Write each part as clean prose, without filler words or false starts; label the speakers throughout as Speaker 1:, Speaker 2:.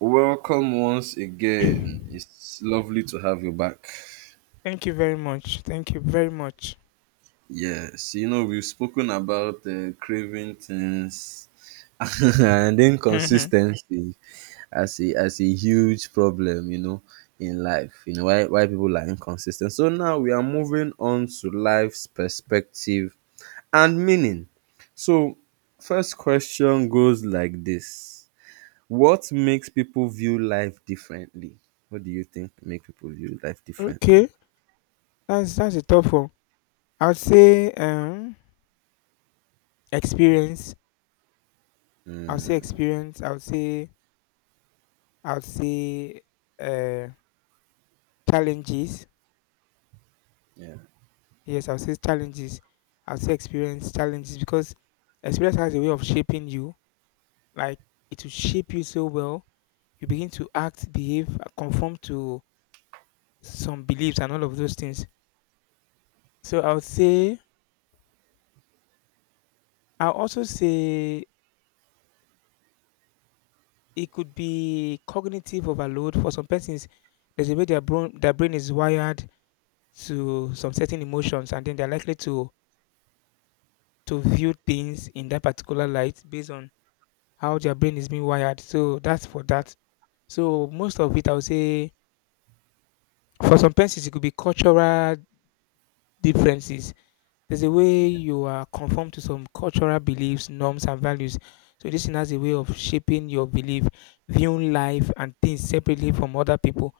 Speaker 1: Welcome once again.
Speaker 2: Thank
Speaker 1: It's lovely to have you back.
Speaker 2: you very much. Thank you very much.
Speaker 1: Yes, you know, we've spoken about craving things and
Speaker 2: Mhm.
Speaker 1: inconsistency as a huge problem, you know, in life, you know, why people are inconsistent. So now we are moving on to life's perspective and meaning. So, first question goes like this. What makes people view life differently? What do you think make people view life differently?
Speaker 2: Okay, that's a tough one. I would say experience. I would say experience. I would say uh challenges.
Speaker 1: Yeah.
Speaker 2: Yes, I would say challenges. I would say experience challenges because experience has a way of shaping you. Like it will shape you so well. You begin to act, behave, conform to some beliefs and all of those things. So I would say, I'll also say, it could be cognitive overload for some persons. There's a way their brain is wired to some certain emotions, and then they're likely to view things in that particular light based on how their brain is being wired. So that's for that. So most of it, I would say, for some persons, it could be cultural differences. There's a way you are conformed to some cultural beliefs, norms, and values. So this thing has a way of shaping your belief, viewing life and things separately from other people.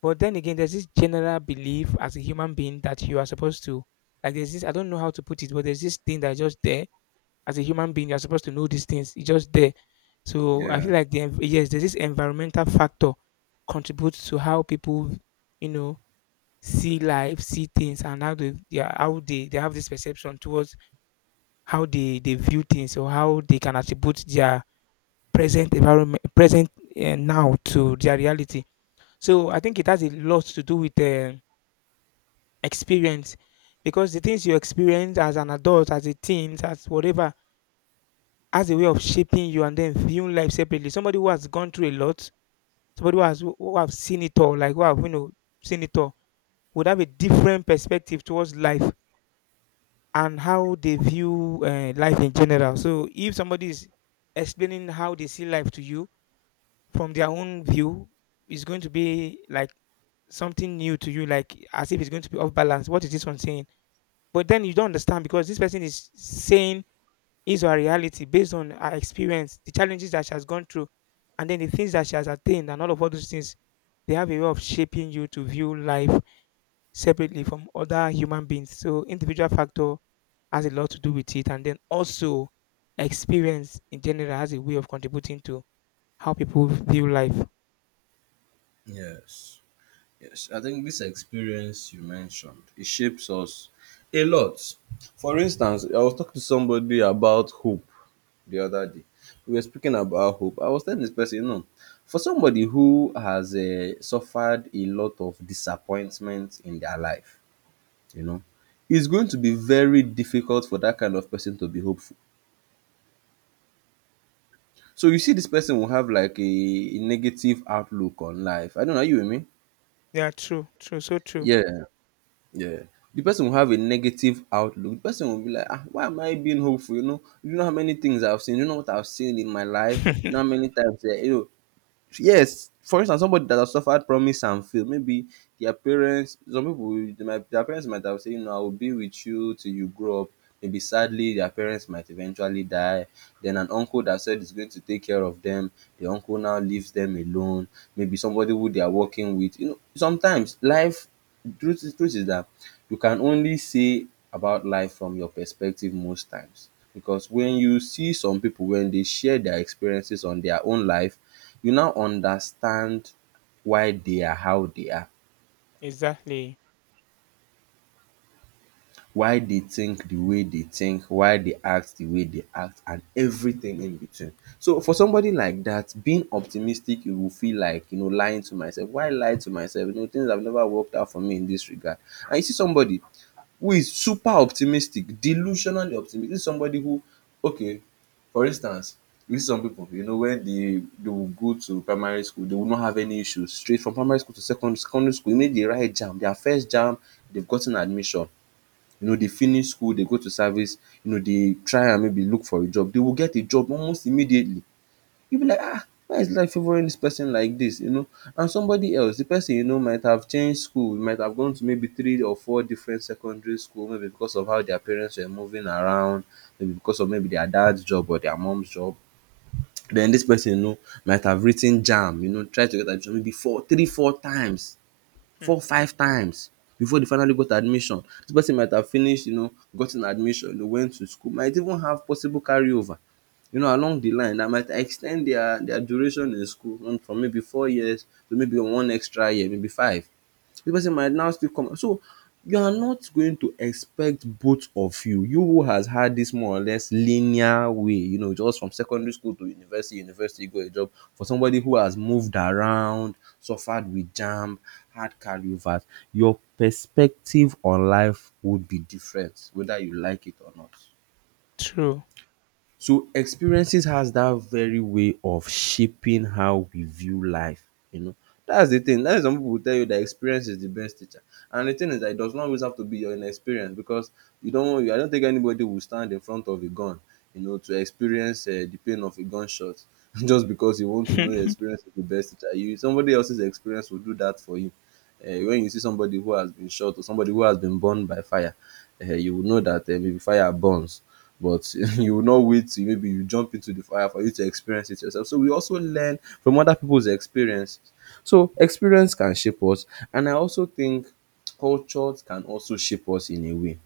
Speaker 2: But then again, there's this general belief as a human being that you are supposed to, like, there's this, I don't know how to put it, but there's this thing that's just there. As a human being, you're supposed to know these things. It's just there. So I
Speaker 1: Yeah.
Speaker 2: feel like, yes, there's this environmental factor contributes to how people, you know, see life, see things, and how they have this perception towards how they view things or how they can attribute their present environment, present now to their reality. So I think it has a lot to do with experience, because the things you experience as an adult, as a teen, as whatever, has a way of shaping you and then viewing life separately. Somebody who has gone through a lot, somebody who have seen it all, like who have seen it all, would have a different perspective towards life and how they view life in general. So if somebody is explaining how they see life to you from their own view, it's going to be like something new to you, like as if it's going to be off balance. What is this one saying? But then you don't understand because this person is saying his or her reality based on her experience, the challenges that she has gone through, and then the things that she has attained, and all of all those things. They have a way of shaping you to view life separately from other human beings. So individual factor has a lot to do with it, and then also experience in general has a way of contributing to how people view life.
Speaker 1: Yes. Yes. I think this experience you mentioned, it shapes us a lot. For instance, I was talking to somebody about hope the other day. We were speaking about hope. I was telling this person, you know, for somebody who has suffered a lot of disappointment in their life, you know, it's going to be very difficult for that kind of person to be hopeful. So you see, this person will have like a negative outlook on life. I don't know, are you with me?
Speaker 2: Yeah, true, true, so true.
Speaker 1: Yeah, yeah. The person will have a negative outlook. The person will be like, ah, why am I being hopeful? You know how many things I've seen. You know what I've seen in my life. You know how many times, eh, you know, yes, for instance, somebody that has suffered promise and failed, maybe their parents, some people, will- they might, their parents might have said, you know, I will be with you till you grow up. Maybe sadly, their parents might eventually die. Then an uncle that said he's going to take care of them, the uncle now leaves them alone. Maybe somebody who they are working with. You know, sometimes life, truth is that you can only say about life from your perspective most times because when you see some people when they share their experiences on their own life you now understand why they are how they are
Speaker 2: Exactly.
Speaker 1: why they think the way they think, why they act the way they act, and everything in between. So for somebody like that, being optimistic, it will feel like you know lying to myself. Why lie to myself? You know things have never worked out for me in this regard. And you see somebody who is super optimistic, delusionally optimistic. This is somebody who, okay, for instance, you see some people, you know, when they will go to primary school, they will not have any issues. Straight from primary school to secondary school, you know, the right jam, their first jam, they've gotten admission. You know dey finish school, dey go to service, you know dey try and maybe look for a job, dey will get a job almost immediately. You be like why is life favouring this person like this, you know, and somebody else, the person, you know, might have changed school, might have gone to maybe three or four different secondary school, maybe because of how their parents were moving around, maybe because of maybe their dad's job or their mom's job. Then this person, you know, might have writ ten JAMB, you know, try to get admission maybe four three four times,
Speaker 2: Hmm.
Speaker 1: four five times before they finally got admission. This person might have finished, you know, gotten admission, you know, went to school, might even have possible carry over, you know, along the line that might ex ten d their duration in school, from maybe 4 years to maybe one extra year, maybe five. The person might now still come. So you are not going to expect both of you, you who has had this more or less linear way, you know, just from secondary school to university, you got a job. For somebody who has moved around, suffered with jam, had cardiovas, your perspective on life would be different whether you like it or not.
Speaker 2: True.
Speaker 1: So experiences has that very way of shaping how we view life, you know. That's the thing. That's some people will tell you that experience is the best teacher. And the thing is that it does not always have to be your inexperience because you don't, I don't think anybody will stand in front of a gun, you know, to experience the pain of a gunshot just because you want to know your experience is the best teacher. You somebody else's experience will do that for you. When you see somebody who has been shot or somebody who has been burned by fire, eh, you will know that eh, maybe fire burns, but you will not wait till maybe you jump into the fire for you to experience it yourself. So we also learn from other people's experiences. So experience can shape us, and I also think culture can also shape us in a way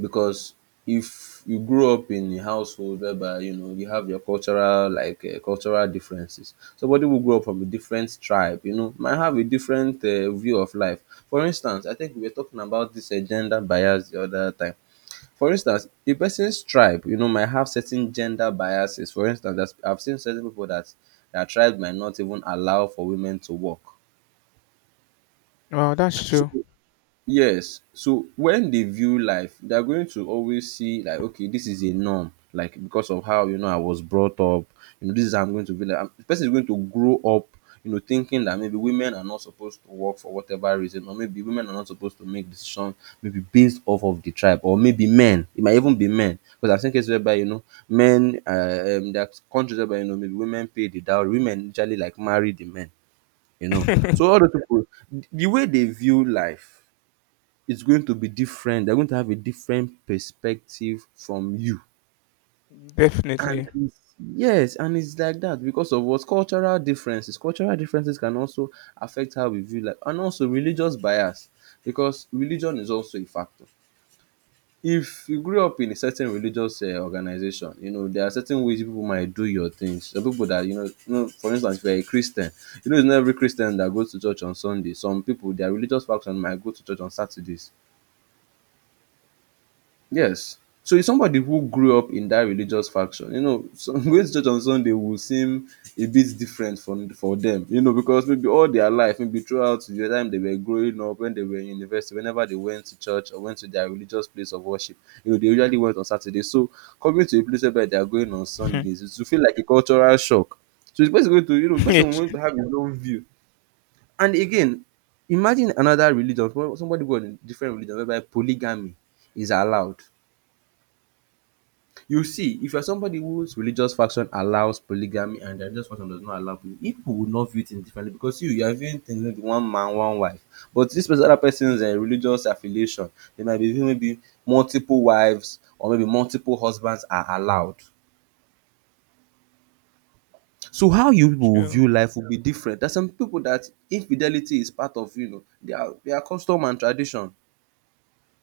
Speaker 1: because if you grow up in a household whereby you know you have your cultural like cultural differences, somebody will grow up from a different tribe, you know, might have a different view of life. For instance, I think we were talking about this gender bias the other time. For instance, a person's tribe, you know, might have certain gender biases. For instance, there's- I've seen certain people that their tribe might not even allow for women to work.
Speaker 2: Well, that's
Speaker 1: So
Speaker 2: true.
Speaker 1: yes, so when they view life, they are going to always see like, okay, this is a norm, like because of how you know I was brought up, you know, this is how I'm going to be like. I'm- The person is going to grow up, you know, thinking that maybe women are not supposed to work for whatever reason, or maybe women are not supposed to make decisions, maybe based off of the tribe, or maybe men. It might even be men, because I've seen cases whereby you know men, there are countries whereby you know maybe women pay the dowry, women usually like marry the men, you know. So all the people, the way they view life, it's going to be different. They're going to have a different perspective from you. And
Speaker 2: Definitely.
Speaker 1: it's, yes, and it's like that because of what cultural differences. Cultural differences can also affect how we view life, and also religious bias because religion is also a factor. If you grew up in a certain religious organization, you know there are certain ways people might do your things. Some people that you know, for instance, if you're a Christian, you know it's not every Christian that goes to church on Sunday. Some people, their religious faction might go to church on Saturdays. Yes. So it's somebody who grew up in that religious faction. You know, so going to church on Sunday will seem a bit different from for them, you know, because maybe all their life, maybe throughout the time they were growing up, when they were in university, whenever they went to church or went to their religious place of worship, you know, they usually went on Saturday. So coming to a place where they are going on
Speaker 2: Hmm.
Speaker 1: Sundays, it will feel like a cultural shock. So it's person going to, you know, person
Speaker 2: It's
Speaker 1: going to have his own view. And again, imagine another religion, somebody who in different religion whereby polygamy is allowed. You see, if you are somebody whose religious faction allows polygamy and their religious faction does not allow polygamy, people will not view things differently because you are viewing things maybe one man, one wife. But this person, other person's religious affiliation, they might be viewing maybe multiple wives or maybe multiple husbands are allowed. So how you people will
Speaker 2: true.
Speaker 1: view life will be different. There's some people that infidelity is part of, you know, their custom and tradition.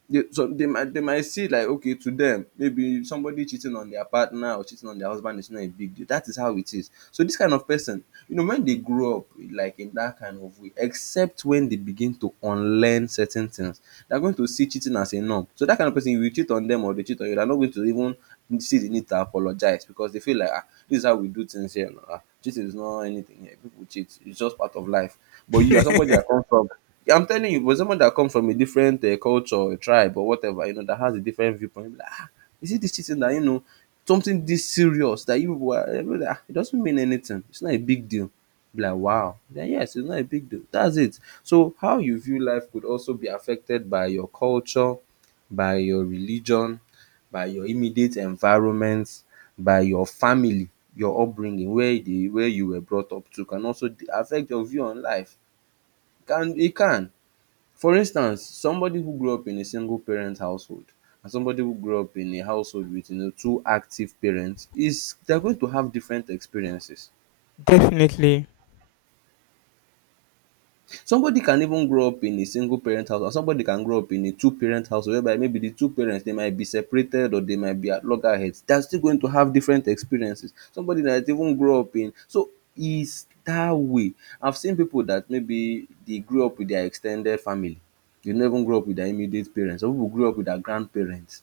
Speaker 1: They so they might see like okay to them maybe somebody cheating on their partner or cheating on their husband is not a big deal, that is how it is. So this kind of person, you know, when they grow up like in that kind of way, except when they begin to unlearn certain things, they're going to see cheating as a norm. So that kind of person, if you cheat on them or they cheat on you, they're not going to even see the need to apologize because they feel like, ah, this is how we do things here. No? Ah, cheating is not anything here, people cheat, it's just part of life. But you are somebody that comes from, I'm telling you, but someone that comes from a different culture or tribe or whatever, you know, that has a different viewpoint, be like, ah, is it this cheating that, you know, something this serious that you were, ah, it doesn't mean anything. It's not a big deal. Be like, wow. Then, yes, it's not a big deal. That's it. So, how you view life could also be affected by your culture, by your religion, by your immediate environment, by your family, your upbringing, where you were brought up to can also affect your view on life. Can it can For instance, somebody who grew up in a single parent household and somebody who grew up in a household with, you know, two active parents is they are going to have different experiences.
Speaker 2: Definitely.
Speaker 1: Somebody can even grow up in a single parent house, or somebody can grow up in a two parent house whereby maybe the two parents they might be separated or they might be at loggerheads. They are still going to have different experiences. Somebody that even grow up in so is that way. I've seen people that maybe they grew up with their extended family. They never even grow up with their immediate parents. Some people grew up with their grandparents.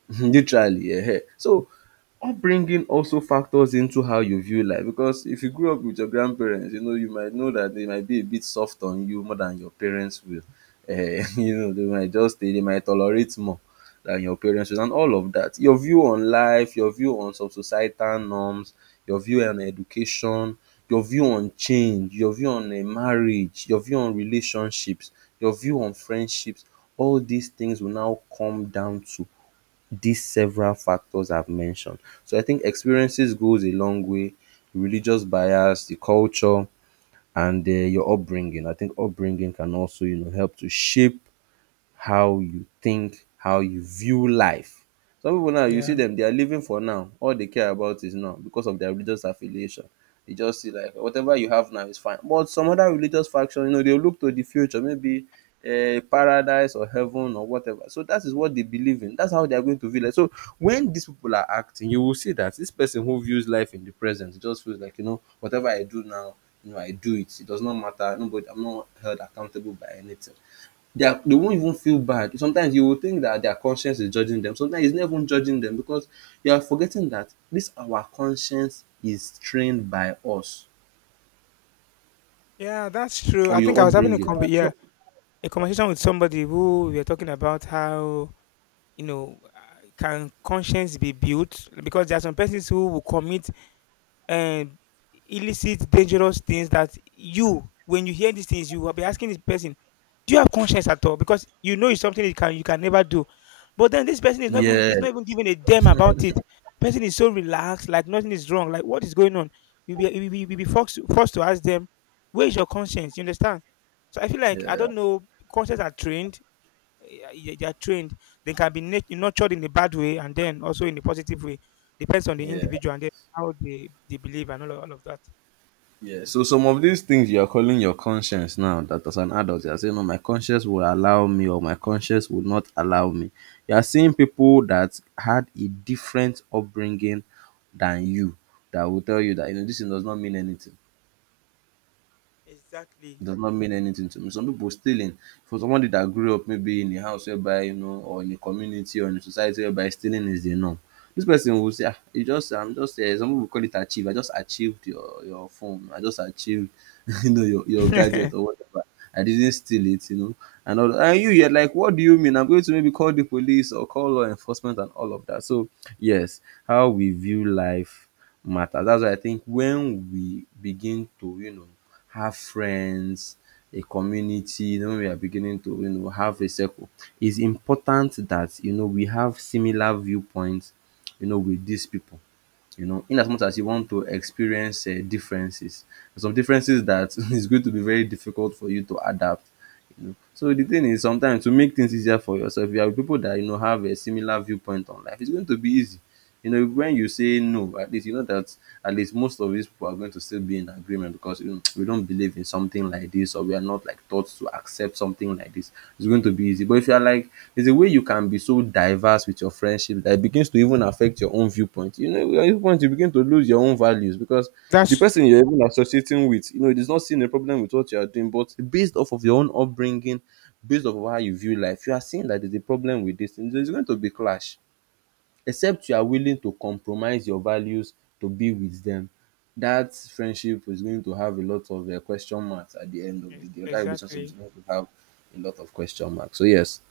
Speaker 1: Literally, yeah. So, upbringing also factors into how you view life, because if you grew up with your grandparents, you know, you might know that they might be a bit soft on you more than your parents will. Ehen, you know, they might just they might tolerate more than your parents will and all of that. Your view on life, your view on some societal norms, your view on education, your view on change, your view on marriage, your view on relationships, your view on friendships, all these things will now come down to these several factors I've mentioned. So I think experiences goes a long way. Religious bias, the culture, and your upbringing. I think upbringing can also, you know, help to shape how you think, how you view life. Some people now you see
Speaker 2: Yeah.
Speaker 1: them, they are living for now, all they care about is now because of their religious affiliation. They just see like whatever you have now is fine. But some other religious faction, you know, they look to the future, maybe a paradise or heaven or whatever. So that is what they believe in. That's how they are going to view life. So when these people are acting, you will see that this person who views life in the present just feels like, you know, whatever I do now, you know, I do it. It does not matter. Nobody, I'm not held accountable by anything. They won't even feel bad. Sometimes you will think that their conscience is judging them. Sometimes it's not even judging them because you are forgetting that this our conscience is trained by us
Speaker 2: Yeah, that's true.
Speaker 1: or
Speaker 2: I think
Speaker 1: your
Speaker 2: I was having a
Speaker 1: upbringing.
Speaker 2: conver- yeah,
Speaker 1: So
Speaker 2: a conversation with somebody who we were talking about how, can conscience be built? Because there are some persons who will commit um, illicit, dangerous things that you, when you hear these things, you will be asking this person, do you have conscience at all? Because you know it's something you can never do. But then this person is not even
Speaker 1: yeah,
Speaker 2: is not even giving a damn about it. Person is so relaxed, like nothing is wrong. Like what is going on? You'll be forced to ask them, where is your conscience? You understand? So I feel like I
Speaker 1: yeah,
Speaker 2: don't know. Conscience are trained. eh, They are trained. They can be nurtured in a bad way and then also in a positive way. Depends on the
Speaker 1: yeah,
Speaker 2: individual and then how they believe and all of that.
Speaker 1: yeah. So some of these things you are calling your conscience now that as an adult you are saying, "No, my conscience will allow me or my conscience will not allow me." You are seeing people that had a different upbringing than you that will tell you that, you know, this thing does not mean anything.
Speaker 2: Exactly.
Speaker 1: does not mean anything to me. Some people stealing, for somebody that grew up maybe in a house whereby, you know, or in a community or in a society whereby stealing is the norm. This person will say, "Ah, you just I'm just some pipu call it achieve. I just achieved your phone. I just achieved you know your gadget or whatever. I didn't steal it, you know." And all and you're like, what do you mean? I'm going to maybe call the police or call law enforcement and all of that. So yes, how we view life matters. That's why I think when we begin to, you know, have friends, a community, you know, when we are beginning to, you know, have a circle, it's important that, you know, we have similar viewpoints, you know, with these people. You know, in as much as you want to experience differences, some differences that is going to be very difficult for you to adapt. You know, so the thing is sometimes to make things easier for yourself, you have people that, you know, have a similar viewpoint on life. It's going to be easy. You know, when you say no, at least you know that at least most of these people are going to still be in agreement, because you know, we don't believe in something like this or we are not like taught to accept something like this. It's going to be easy. But if you are like, there's a way you can be so diverse with your friendship that it begins to even affect your own viewpoint. You know, your viewpoint, you begin to lose your own values because the
Speaker 2: That's
Speaker 1: person
Speaker 2: true.
Speaker 1: you're even associating with, you know, it is not seeing a problem with what you are doing, but based off of your own upbringing, based off of how you view life, you are seeing that there's a problem with this, and there's going to be clash, except you are willing to compromise your values to be with them. That friendship is going to have a lot of question marks at the end of the
Speaker 2: Yes,
Speaker 1: day. That relationship is
Speaker 2: exactly.
Speaker 1: going to have a lot of question marks. So yes,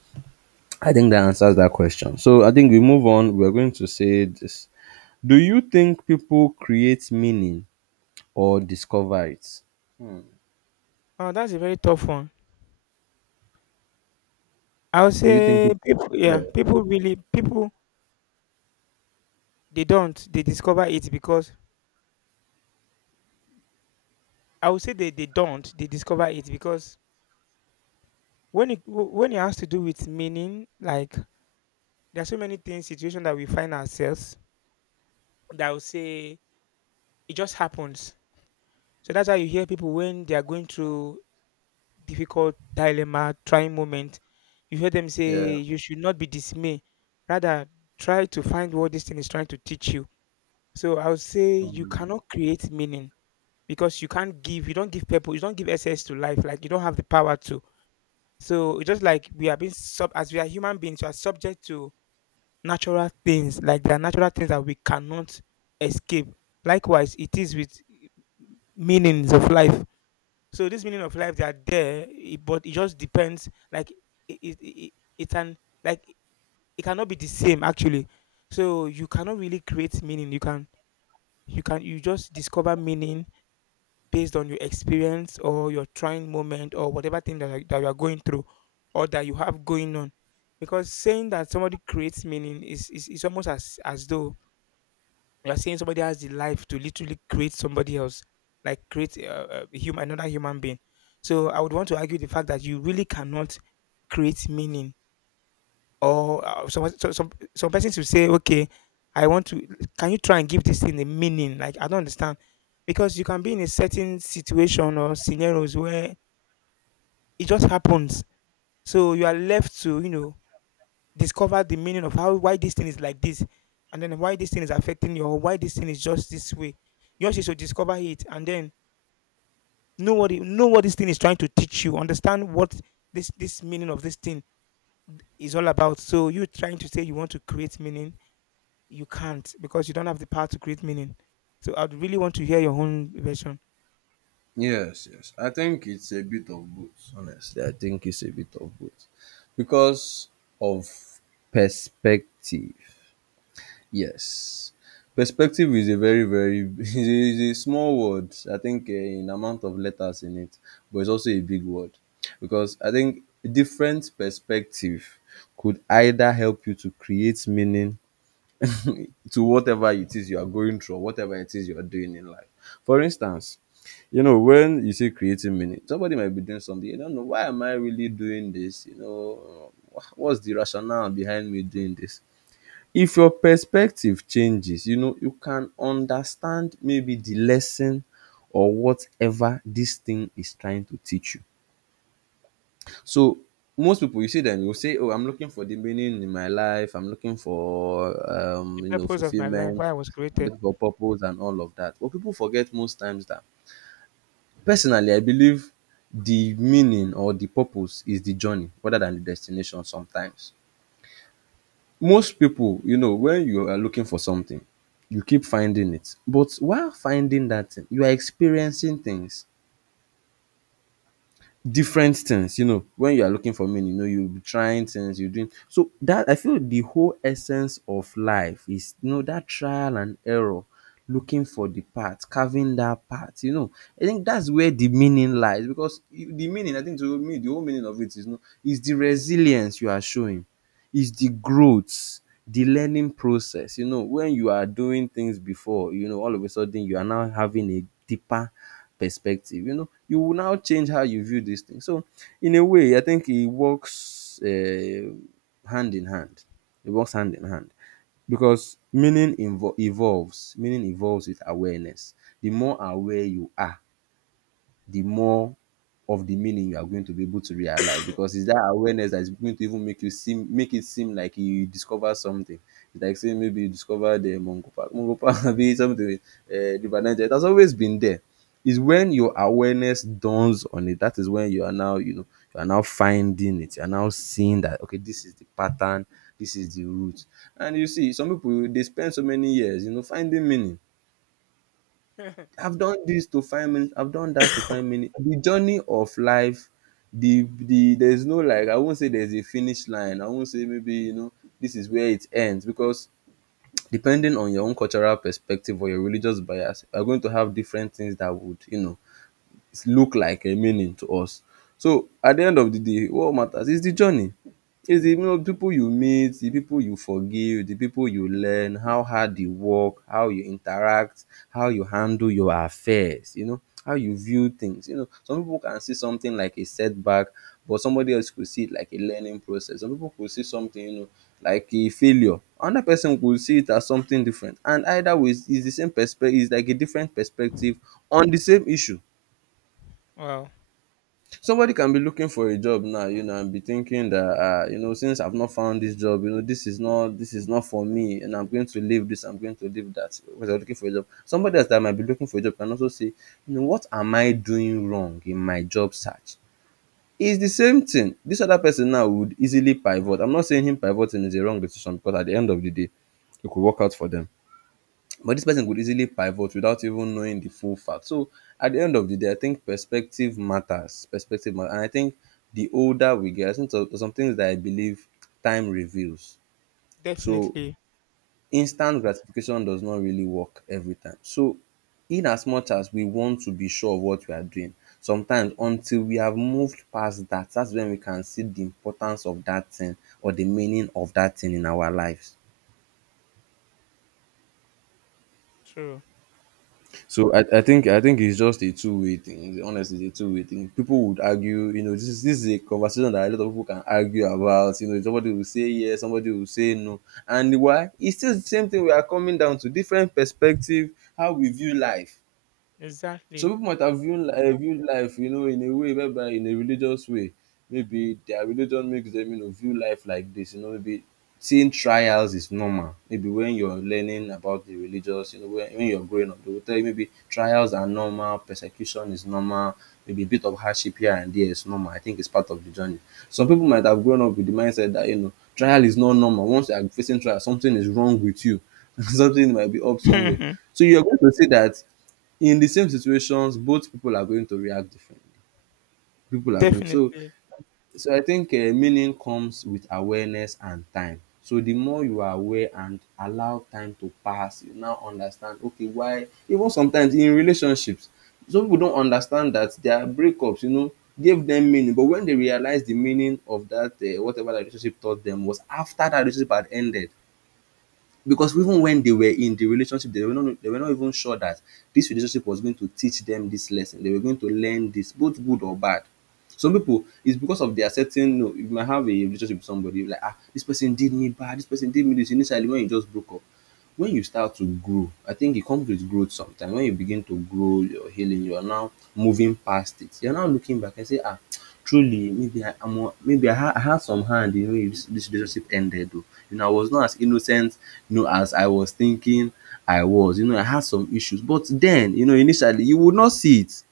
Speaker 1: I think that answers that question. So I think we move on. We're going to say this. Do you think people create meaning or discover it?
Speaker 2: Wow, that's a very tough one. I would
Speaker 1: Do you think?
Speaker 2: say people, yeah,
Speaker 1: Yeah.
Speaker 2: people really, people, they don't, they discover it because, I would say they don't, they discover it because when it has to do with meaning, like, there are so many things, situations that we find ourselves that I would say it just happens. So that's why you hear people when they are going through difficult dilemma, trying moment, you hear them
Speaker 1: Yeah.
Speaker 2: say, you should not be dismayed. Rather, try to find what this thing is trying to teach you. So I would say you
Speaker 1: Um,
Speaker 2: cannot create meaning because you can't give, you don't give people. You don't give essence to life, like you don't have the power to. So it's just like we are human beings, we are subject to natural things, like there are natural things that we cannot escape. Likewise, it is with meanings of life. So this meaning of life they are there, but it just depends. Like it can, like it cannot be the same actually. So you cannot really create meaning. You just discover meaning based on your experience or your trying moment or whatever thing that you are going through or that you have going on because saying that somebody creates meaning is almost as though you are saying somebody has the life to literally create somebody else like create a human another human being. So I would want to argue the fact that you really cannot create meaning or some so some persons will say, okay, I want to. Can you try and give this thing a meaning? Like I don't understand, because you can be in a certain situation or scenarios where it just happens. So you are left to discover the meaning of how why this thing is like this, and then why this thing is affecting you, or why this thing is just this way. You also should discover it, and then know what it, know what this thing is trying to teach you. Understand what this meaning of this thing is all about. So you trying to say you want to create meaning, you can't because you don't have the power to create meaning. So I'd really want to hear your own version.
Speaker 1: Yes, I think it's a bit of both, honestly. I think it's a bit of both. Because of perspective. Yes. Perspective is a very is a small word. I think in amount of letters in it, but it's also a big word. Because I think different perspective could either help you to create meaning to whatever it is you are going through or whatever it is you are doing in life. For instance, you know, when you say creating meaning, somebody might be doing something, you don't know, why am I really doing this? You know, what's the rationale behind me doing this? If your perspective changes, you know, you can understand maybe the lesson or whatever this thing is trying to teach you. So most people you see them you say, "Oh, I'm looking for the meaning in my life. I'm looking for
Speaker 2: The
Speaker 1: you know,
Speaker 2: purpose of my life,
Speaker 1: fulfillment.
Speaker 2: why I was
Speaker 1: I'm
Speaker 2: created.
Speaker 1: looking for purpose and all of that." But people forget most times that, personally, I believe the meaning or the purpose is the journey rather than the destination. Sometimes most people, you know, when you are looking for something, you keep finding it, but while finding that thing, you are experiencing things, different things. You know, when you are looking for meaning, you know, you'll be trying things, you're doing. So that I feel the whole essence of life is, you know, that trial and error, looking for the path, carving that path, you know, I think that's where the meaning lies, because the meaning, I think, to me, the whole meaning of it is, you know, is the resilience you are showing, is the growth, the learning process. You know, when you are doing things before, you know, all of a sudden you are now having a deeper perspective. You know, you will now change how you view this thing. So, in a way, I think it works hand in hand. It works hand in hand, because evolves. Meaning evolves with awareness. The more aware you are, the more of the meaning you are going to be able to realize, because it's that awareness that is going to even make it seem like you discover something. It's like saying maybe you discovered the mongo Park. Mongo Park be something, River Niger. It has always been there. It's when your awareness dawns on it. That is when you are now, you know, you are now finding it. You are now seeing that, okay, this is the pattern, this is the root. And you see, some people they spend so many years, you know, finding meaning. I've done this to find meaning. I've done that to find meaning. The journey of life, the there's no, like, I won't say there's a finish line. I won't say maybe, you know, this is where it ends, because depending on your own cultural perspective or your religious bias, you're going to have different things that would, you know, look like a meaning to us. So at the end of the day, what matters is the journey. It's the, you know, people you meet, the people you forgive, the people you learn, how hard you work, how you interact, how you handle your affairs, you know, how you view things. You know, some people can see something like a setback, but somebody else could see it like a learning process. Some people could see something, you know, like a failure. Another person could see it as something different. And either way, it's the same perspective, it's like a different perspective on the same issue.
Speaker 2: Wow,
Speaker 1: Somebody can be looking for a job now, you know, and be thinking that you know, since I've not found this job, you know, this is not for me, and I'm going to leave this, I'm going to leave that because I'm looking for a job. Somebody else that might be looking for a job can also say, you know, what am I doing wrong in my job search? It's the same thing. This other person now would easily pivot. I'm not saying him pivoting is a wrong decision because at the end of the day, it could work out for them, but this person could easily pivot without even knowing the full fact. So at the end of the day, I think perspective matters. Perspective matters. And I think the older we get, I think some things that I believe time reveals. So
Speaker 2: definitely
Speaker 1: instant gratification does not really work every time. So in as much as we want to be sure of what we are doing, sometimes until we have moved past that, that's when we can see the importance of that thing or the meaning of that thing in our lives.
Speaker 2: true.
Speaker 1: So I think it's just a two-way thing. Honestly, it's a two-way thing. People would argue, you know, this is a conversation that a lot of people can argue about. You know, somebody will say yes, somebody will say no. And why? It's still the same thing we are coming down to, different perspective, how we view life. Some
Speaker 2: Exactly.
Speaker 1: people might have viewed life, you know, in a way, whereby in a religious way, maybe their religion makes them, you know, view life like this. You know, maybe seeing trials is normal. Maybe when you're learning about the religious, you know, when you're growing up, they will tell you maybe trials are normal, persecution is normal, maybe a bit of hardship here and there is normal. I think it's part of the journey. Some people might have grown up with the mindset that, you know, trial is not normal. Once you are facing trial, something is wrong with you. Something might be up somewhere.
Speaker 2: Definitely
Speaker 1: So you're going to see that in the same situations both people are going to react differently. People are going so So I think meaning comes with awareness and time. So the more you are aware and allow time to pass, you now understand, okay, why, even sometimes in relationships, some people don't understand that their breakups, you know, gave them meaning. But when they realize the meaning of that, whatever that relationship taught them was after that relationship had ended. Because even when they were in the relationship, they were not even sure that this relationship was going to teach them this lesson, they were going to learn this, both good or bad. Some people, it's because of their certain, no, you might have a relationship with somebody, like, ah, this person did me bad, this person did me this, initially when you just broke up. When you start to grow, I think it comes with growth sometimes. When you begin to grow your healing, you are now moving past it. You're now looking back and say, ah, truly, maybe I, I'm, a- maybe I, ha- I had some hand in, you know, this relationship ended. Though. You know, I was not as innocent, you know, as I was thinking I was. You know, I had some issues, but then, you know, initially you would not see it.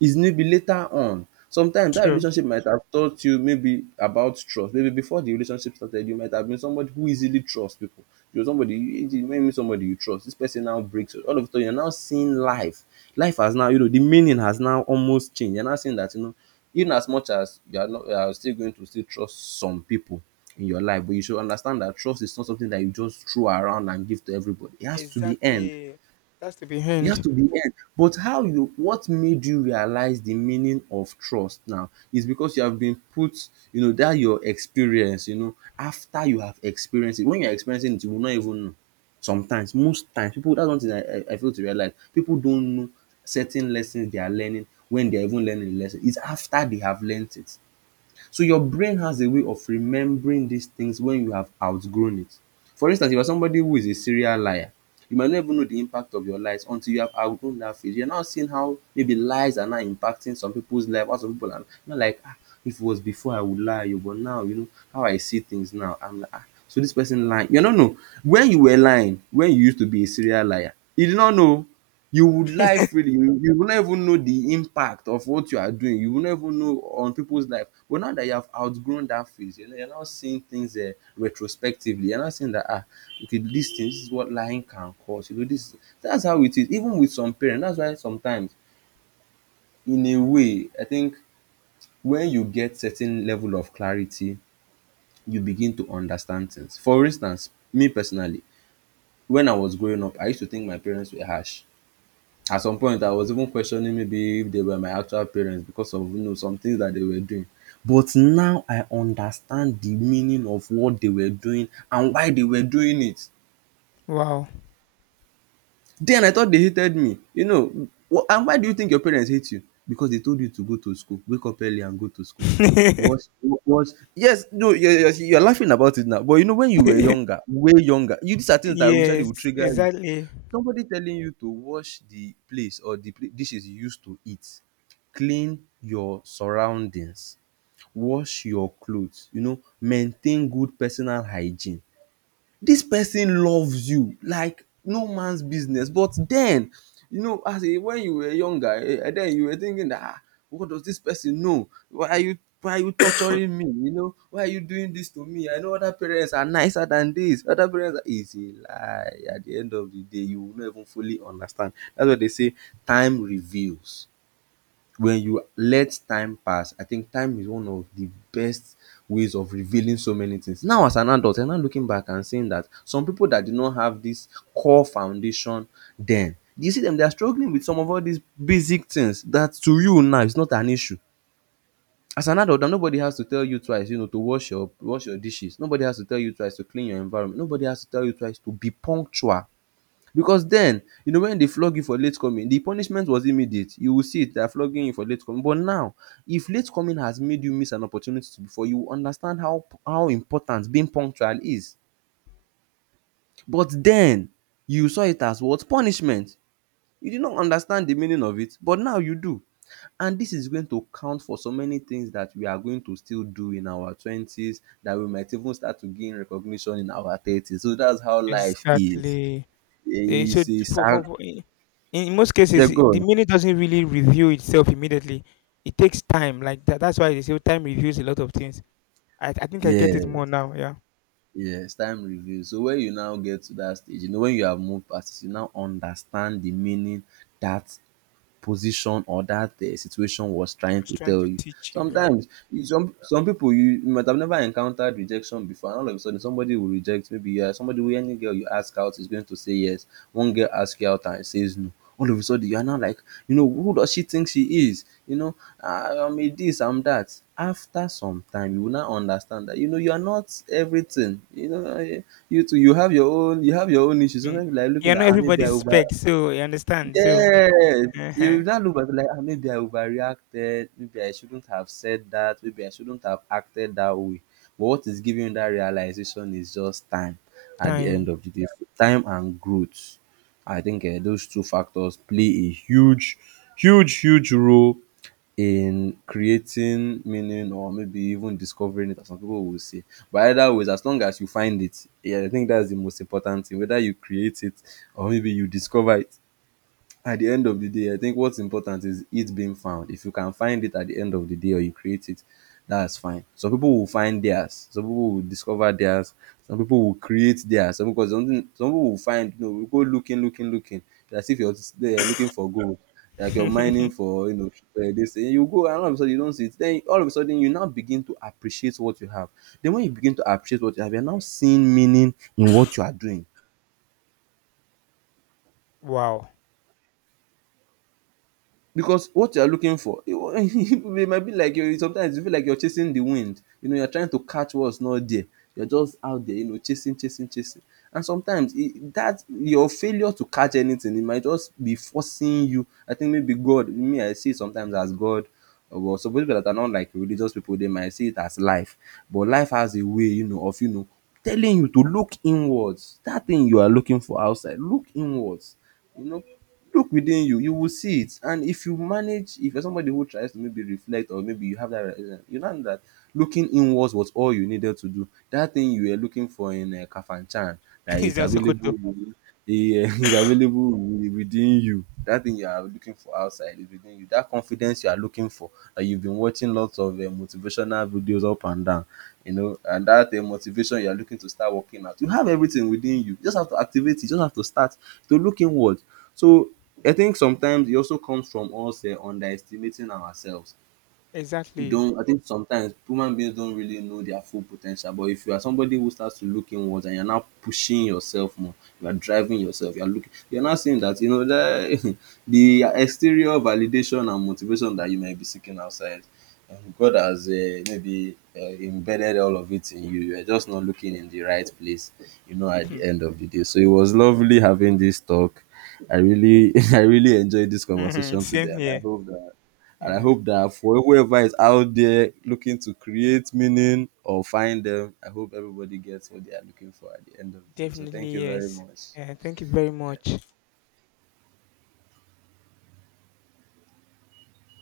Speaker 1: It may be later on. Sometimes that
Speaker 2: true.
Speaker 1: relationship might have taught you maybe about trust. Maybe before the relationship started, you might have been somebody who easily trusts people. You're somebody, you may meet somebody you trust. This person now breaks it. All of a sudden, you're now seeing life. Life has now, you know, the meaning has now almost changed. You're now seeing that, you know, even as much as you are not, you are still going to still trust some people in your life, but you should understand that trust is not something that you just throw around and give to everybody. It has to be earned.
Speaker 2: Exactly. That's to be
Speaker 1: It has
Speaker 2: hand.
Speaker 1: to be end. But how you, what made you realize the meaning of trust now is because you have been put, you know, that your experience, you know, after you have experienced it. When you're experiencing it, you will not even know. Sometimes, most times, people, that's one thing I feel to realize. People don't know certain lessons they are learning when they're even learning the lesson. It's after they have learned it. So your brain has a way of remembering these things when you have outgrown it. For instance, if you are somebody who is a serial liar, you might not even know the impact of your lies until you have outgrown that phase. You're now seeing how maybe lies are now impacting some people's life. Or some people are not, like, ah, if it was before I would lie, you, but now, you know, how I see things now, I'm like, ah, so this person lying. You don't know. When you were lying, when you used to be a serial liar, you did not know. You would life, really, you will not even know the impact of what you are doing. You will not even know on people's life. But now that you have outgrown that phase, you know, you're now seeing things retrospectively. You're not seeing that, ah, okay, this thing, this is what lying can cause. You know this. That's how it is. Even with some parents, that's why sometimes, in a way, I think when you get certain level of clarity you begin to understand things. For instance, me personally, when I was growing up I used to think my parents were harsh. At some point, I was even questioning maybe if they were my actual parents because of, you know, some things that they were doing. But now I understand the meaning of what they were doing and why they were doing it.
Speaker 2: Wow.
Speaker 1: Then I thought they hated me. You know, and why do you think your parents hate you? Because they told you to go to school, wake up early and go to school. Was yes no you're, you're laughing about it now, but you know when you were younger, way younger, you, these are things that usually would
Speaker 2: Yes,
Speaker 1: trigger you.
Speaker 2: exactly.
Speaker 1: Somebody telling you to wash the place or the dishes you use to eat, clean your surroundings, wash your cloth, you know, maintain good personal hygiene. This person loves you like no man's business. But then, you know, as a when you were younger, and then you were thinking that, ah, what does this person know, why are you, why are you torturing me, you know, why are you doing this to me? I know other parents are nicer than this, other parents are easy. A lie at the end of the day, you will not even fully understand. That's why they say time reveals. When you let time pass, I think time is one of the best ways of revealing so many things. Now as an adult, I'm now looking back and seeing that some people that did not have this core foundation, then you see them, they are struggling with some of all these basic things that to you now is not an issue. As an adult, nobody has to tell you twice, you know, to wash your dishes, nobody has to tell you twice to clean your environment, nobody has to tell you twice to be punctual. Because then, you know, when they flog you for late coming, the punishment was immediate. You will see it, they are flogging you for late coming. But now, if late coming has made you miss an opportunity before, you will understand how important being punctual is. But then, you saw it as what? Punishment. You did not understand the meaning of it, but now you do. And this is going to count for so many things that we are going to still do in our 20s, that we might even start to gain recognition in our 30s. So that's how life is.
Speaker 2: Exactly. Eh, so
Speaker 1: It's a sad.
Speaker 2: for in most
Speaker 1: Yeah,
Speaker 2: cases,
Speaker 1: go
Speaker 2: the
Speaker 1: on.
Speaker 2: meaning doesn't really reveal itself immediately. It takes time. Like that. That's why they say time reveals a lot of things. I think I get it
Speaker 1: Yeah.
Speaker 2: more now. Yeah, I
Speaker 1: Yes, time reveals. So when you now get to that stage, you know, when you have moved past it, you now understand the meaning that position or that situation was trying
Speaker 2: was
Speaker 1: to
Speaker 2: trying
Speaker 1: tell
Speaker 2: to
Speaker 1: you.
Speaker 2: teach you. Yeah,
Speaker 1: Sometimes some people, you might have never encountered rejection before, and all of a sudden somebody will reject. Maybe yeah, somebody will any girl you ask out is going to say yes. One girl asks you out and says no. All of a sudden you are now like, you know, who does she think she is? You know, "Ah, I'm a this, I'm that." After some time, you will now understand that you know you are not everything. You know, you too, you have your own, you have your own issues.
Speaker 2: mm.
Speaker 1: Sometimes you like
Speaker 2: You're
Speaker 1: looking at,
Speaker 2: not
Speaker 1: ah, maybe I
Speaker 2: everybody's
Speaker 1: over
Speaker 2: spec, so you understand. So
Speaker 1: yeah,
Speaker 2: uh
Speaker 1: you now look back like, "Ah, maybe I overreacted, maybe I shouldn't have said that, maybe I shouldn't have acted that way." But what is giving you that realization is just time at the end
Speaker 2: time.
Speaker 1: of the day. Time and growth. I think those two factors play a huge, huge, huge role in creating meaning or maybe even discovering it, as some people will say. But either ways, as long as you find it, yeah, I think that's the most important thing. Whether you create it or maybe you discover it, at the end of the day, I think what's important is it being found. If you can find it at the end of the day or you create it, that's fine. Some people will find theirs, some people will discover theirs, some people will create theirs, some because something some people will find you know, will go looking, looking, looking. As if you're there looking for gold, like you're mining for you know this thing. You go and all of a sudden you don't see it. Then all of a sudden you now begin to appreciate what you have. Then when you begin to appreciate what you have, you're now seeing meaning in what you are doing
Speaker 2: Wow.
Speaker 1: because what you are looking for it might be like you sometimes you feel like you're chasing the wind, you know, you're trying to catch what's not there. You're just out there, you know, chasing, chasing, chasing, and sometimes that your failure to catch anything, it might just be forcing you. I think maybe God, me, I see it sometimes as God, or well, some people that are not like religious people, they might see it as life. But life has a way, you know, of, you know, telling you to look inwards. That thing you are looking for outside, look inwards, you know, look within you, you will see it. And if you manage, if you're somebody who tries to maybe reflect or maybe you have that realization, you know that looking inwards was all you needed to do. That thing you were looking for in Kafanchan that
Speaker 2: It's
Speaker 1: is
Speaker 2: not
Speaker 1: available
Speaker 2: Sokoto.
Speaker 1: within- is available within you. That thing you are looking for outside is within you. That confidence you are looking for, that you've been watching lots of motivational videos up and down, you know, and that motivation you are looking to start working out, you have everything within you. You just have to activate it, you just have to start to look inward. So I think sometimes it also comes from us underestimating ourselves. We
Speaker 2: Exactly.
Speaker 1: don't, I think sometimes human beings don't really know their full potential, but if you are somebody who starts to look inwards and you're now pushing yourself more, you are driving yourself, you're looking, you're now seeing that you know the the exterior validation and motivation that you might be seeking outside, God has maybe embedded all of it in you. You're just not looking in the right place, you know, at the
Speaker 2: Hmm.
Speaker 1: end of the day. So it was lovely having this talk. I really I really enjoyed this
Speaker 2: Mhm,
Speaker 1: conversation today,
Speaker 2: same
Speaker 1: and I
Speaker 2: here.
Speaker 1: hope that and I
Speaker 2: Yeah,
Speaker 1: hope that for whoever is out there looking to create meaning or find them, I hope everybody gets what they are looking for at the end of the day. So thank
Speaker 2: definitely
Speaker 1: you very
Speaker 2: yes.
Speaker 1: much.
Speaker 2: Yeah, thank you very much.